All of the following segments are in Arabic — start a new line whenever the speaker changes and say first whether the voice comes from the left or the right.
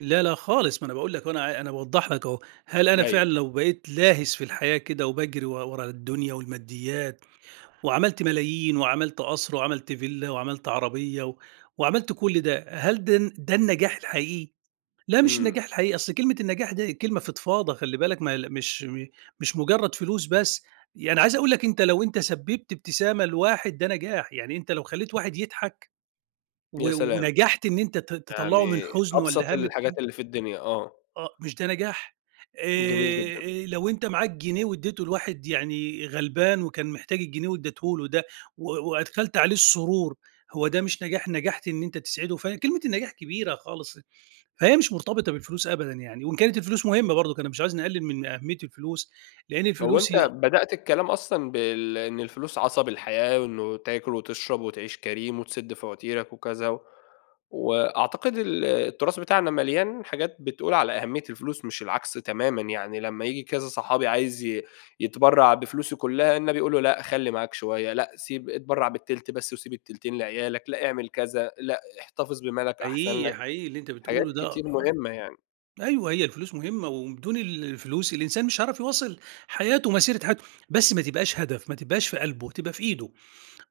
right: لأ لأ خالص، ما أنا باقول لك أهو، أنا أنا باوضِّح لك أهو، هل أنا
left: أيوه.
right: فعلًا لو بقيت لاهِس في الحياة كده وباجري و ورا الدنيا والماديات، وعمِلت ملايين وعمِلت قصر، وعمِلت villa وعمِلت عربية وعمِلت كل ده، هل ده الن ده النجاح الحقيقي؟ لا، مش
left: إمم.
right: النجاح الحقيقي، أصل كلمة النجاح ده كلمة فضْفاضة، خلِّي بالك، مل مش م مش مجرَّد فلوس بس. يعني عايِز أقول لك أنتَ لو أنتَ سبَّبت ابتسامة لواحد ده نجاح، يعني أنتَ لو خلَّيت واحد يضحَك، و
left: يا سلام.
right: ونجَحت إن أنتَ ت تطلَّعه من
left: يعني
right: حزَن
left: أبسط
right: والّا هَمّ،
left: الحاجات
right: يمكن
left: اللي في الدنيا، آه.
right: آه، مش ده نجاح؟
left: جميل
right: آآ،
left: جدًا.
right: آآ، لو أنتَ معاك جنيه وادِّيته لواحد يعني غلبان وكان محتاج الجنيه وادِّيته له ده، و وأدخَلت عليه السرور، هو ده مش نجاح؟ نجَحت إن أنتَ تسعِده. فكلمة النجاح كبيرة خالص. فهي مش مرتبِطة بالفلوس أبدًا يعني، وإن كانت الفلوس مهمَّة برضه، أنا مش عايِز نقلِّل من أهمِّية الفلوس، لأن
left: لو
right: الفلوس
left: أنتَ
right: هي
left: بدأت الكلام أصلًا بال إن الفلوس عَصَب الحياة، وإنه تاكُل وتشرَب وتعِيش كريم وتسُدّ فواتيرك وكذا، و وأعتقد ال التراث بتاعنا ملْيان حاجات بتقول على أهمِّية الفلوس مش العكس تمامًا. يعني لمّا ييجي كذا صَحَابي عايِز ي يتبرَّع بفلوسه كلها، النبي يقول له لأ، خلِّي معاك شوية، لأ سيب اتبرَّع ب التلت بس وسيب التلتين لعيالك، لأ اعمَل كذا، لأ احتفِظ بمالك، أحسَن
right: حقيقي
left: لك،
right: حقيقي، اللي أنتَ
left: حاجات
right: بتقوله ده.
left: كتير
right: آ
left: مهمَّة يعني.
right: أيوه، هي الفلوس مهمَّة، وبدون ال الفلوس الإنسان مش هيعرَف يواصِل حياته، مسيرة حياته، بس ما تبقاش هدَف، ما تبقاش في قلبه، تبقى في إيده.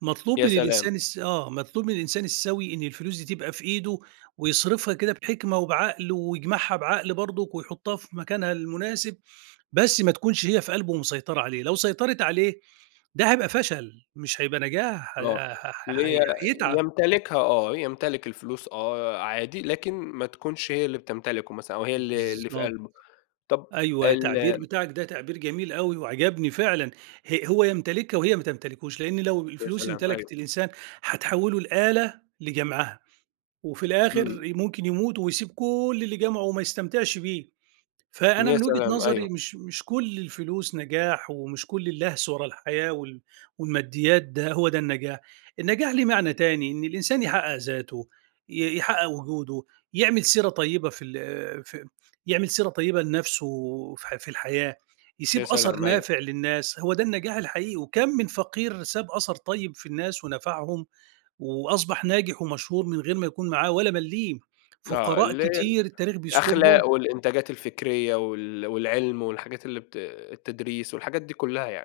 right: مطلوب
left: يا
right: من
left: سلام.
right: الإنسان الس آه، مطلوب من الإنسان السوي إن الفلوس دي تبقى في إيده، ويصرَفها كده بحِكمة وبعقل، ويجمَعها بعقل برضه، ويحُطَّها في مكانها المناسِب. بس ما تكونش هي في قلبه ومسيطِرة عليه، لو سيطَرِت عليه ده هيبقى فشَل مش هيبقى نجاح، ه
left: آه
right: ه
left: اللي
right: ه
left: هي
right: هي هيتعَب.
left: يمتلِكها، آه. يمتلِك الفلوس، آه عادي، لكن ما تكونش هي اللي بتمتلِكه، مثلًا أو هي اللي اللي في
right: بالضبط،
left: قلبه. طب
right: أيوه،
left: ال
right: التعبير بتاعك ده تعبير جميل أوي وعجَبني فعلًا. ه هو يمتلِكها وهي ما تمتلِكوش، لإن لو
left: يا
right: الفلوس
left: سلام،
right: امتلَكِت
left: أيوه.
right: الإنسان هتحوِّله لآلة لجَمعها، وفي
left: إمم.
right: الآخِر ممكن يمُوت ويسيب كل اللي جمَعه وما يستمتِعش بيه. فأنا
left: يا
right: من وجهة
left: سلام،
right: نظري،
left: أيوه.
right: مش مش كل الفلوس نجاح، ومش كل اللَهْس ورا الحياة وال والماديات ده هو ده النجاح، النجاح ليه معنى تاني، إن الإنسان يحقِّق ذاته، ي يحقِّق وجوده، يعمَل سيرة طيِّبة في ال في يعمَل سيرة طيِّبة لنَفْسه في في الحياة،
left: يا
right: يسيب أثَر
left: سلام، أيوه.
right: نافِع للناس، هو ده النجاح الحقيقي. وكام من فقير ساب أثَر طيِّب في الناس ونفَعهم، وأصبَح ناجِح ومشهور من غير ما يكون معاه ولا مليم،
left: آه،
right: فقراء
left: ال
right: كتير التاريخ بيذكُرهم.
left: الأخلاق والإنتاجات الفكرية وال والعلم والحاجات اللي بت التدريس والحاجات دي كلها يعني.